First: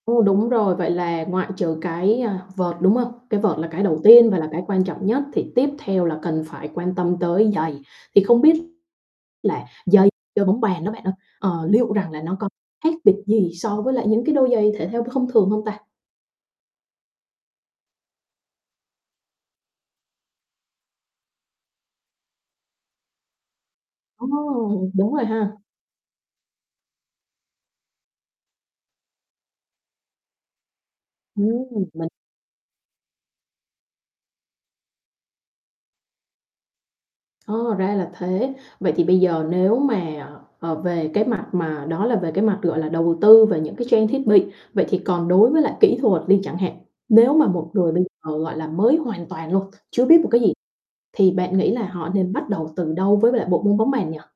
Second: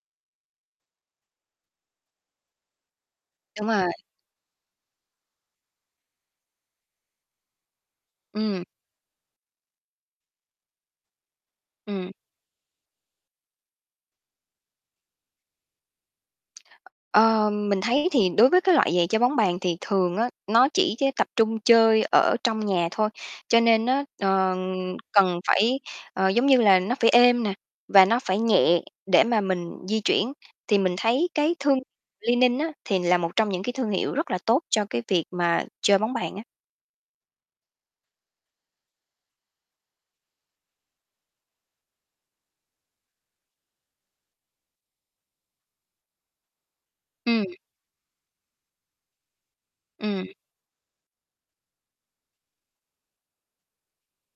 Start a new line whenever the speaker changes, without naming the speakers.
Ồ, đúng rồi. Vậy là ngoại trừ cái, à, vợt, đúng không? Cái vợt là
Đúng
cái
rồi.
đầu tiên và là cái quan trọng nhất, thì tiếp theo là cần phải quan tâm tới giày. Thì không biết
Ừm.
là giày chơi bóng bàn đó bạn ơi, ờ, liệu rằng
Ừm.
là nó có khác biệt gì so với lại những cái đôi giày thể thao th thông thường hông ta?
Ờm, mình thấy thì đối với cái loại giày chơi bóng bàn thì thường á, nó chỉ chơ tập trung chơi ở trong nhà thôi, cho nên á,
Ồ,
ờ,
đúng rồi
cần
ha!
phải, ờ, giống như là, nó phải êm nè, và nó phải nhẹ để mà mình di chuyển. Thì mình thấy cái thương
Ừm, mình
Li-Ning á, thì là một trong những cái thương hiệu rất là tốt cho cái việc mà chơi bóng bàn á.
Ờ, ra là thế. Vậy thì bây giờ nếu mà, ờ, về cái mặt mà đó là về cái mặt, gọi là, đầu tư về những cái trang thiết bị, vậy thì còn đối với lại kỹ thuật đi chẳng hạn, nếu
Ừm.
mà một người bây giờ, gọi là, mới hoàn toàn luôn, chưa biết một
Ừm.
cái gì thì bạn nghĩ là họ nên bắt đầu từ đâu với lại bộ môn bóng bàn nhỉ?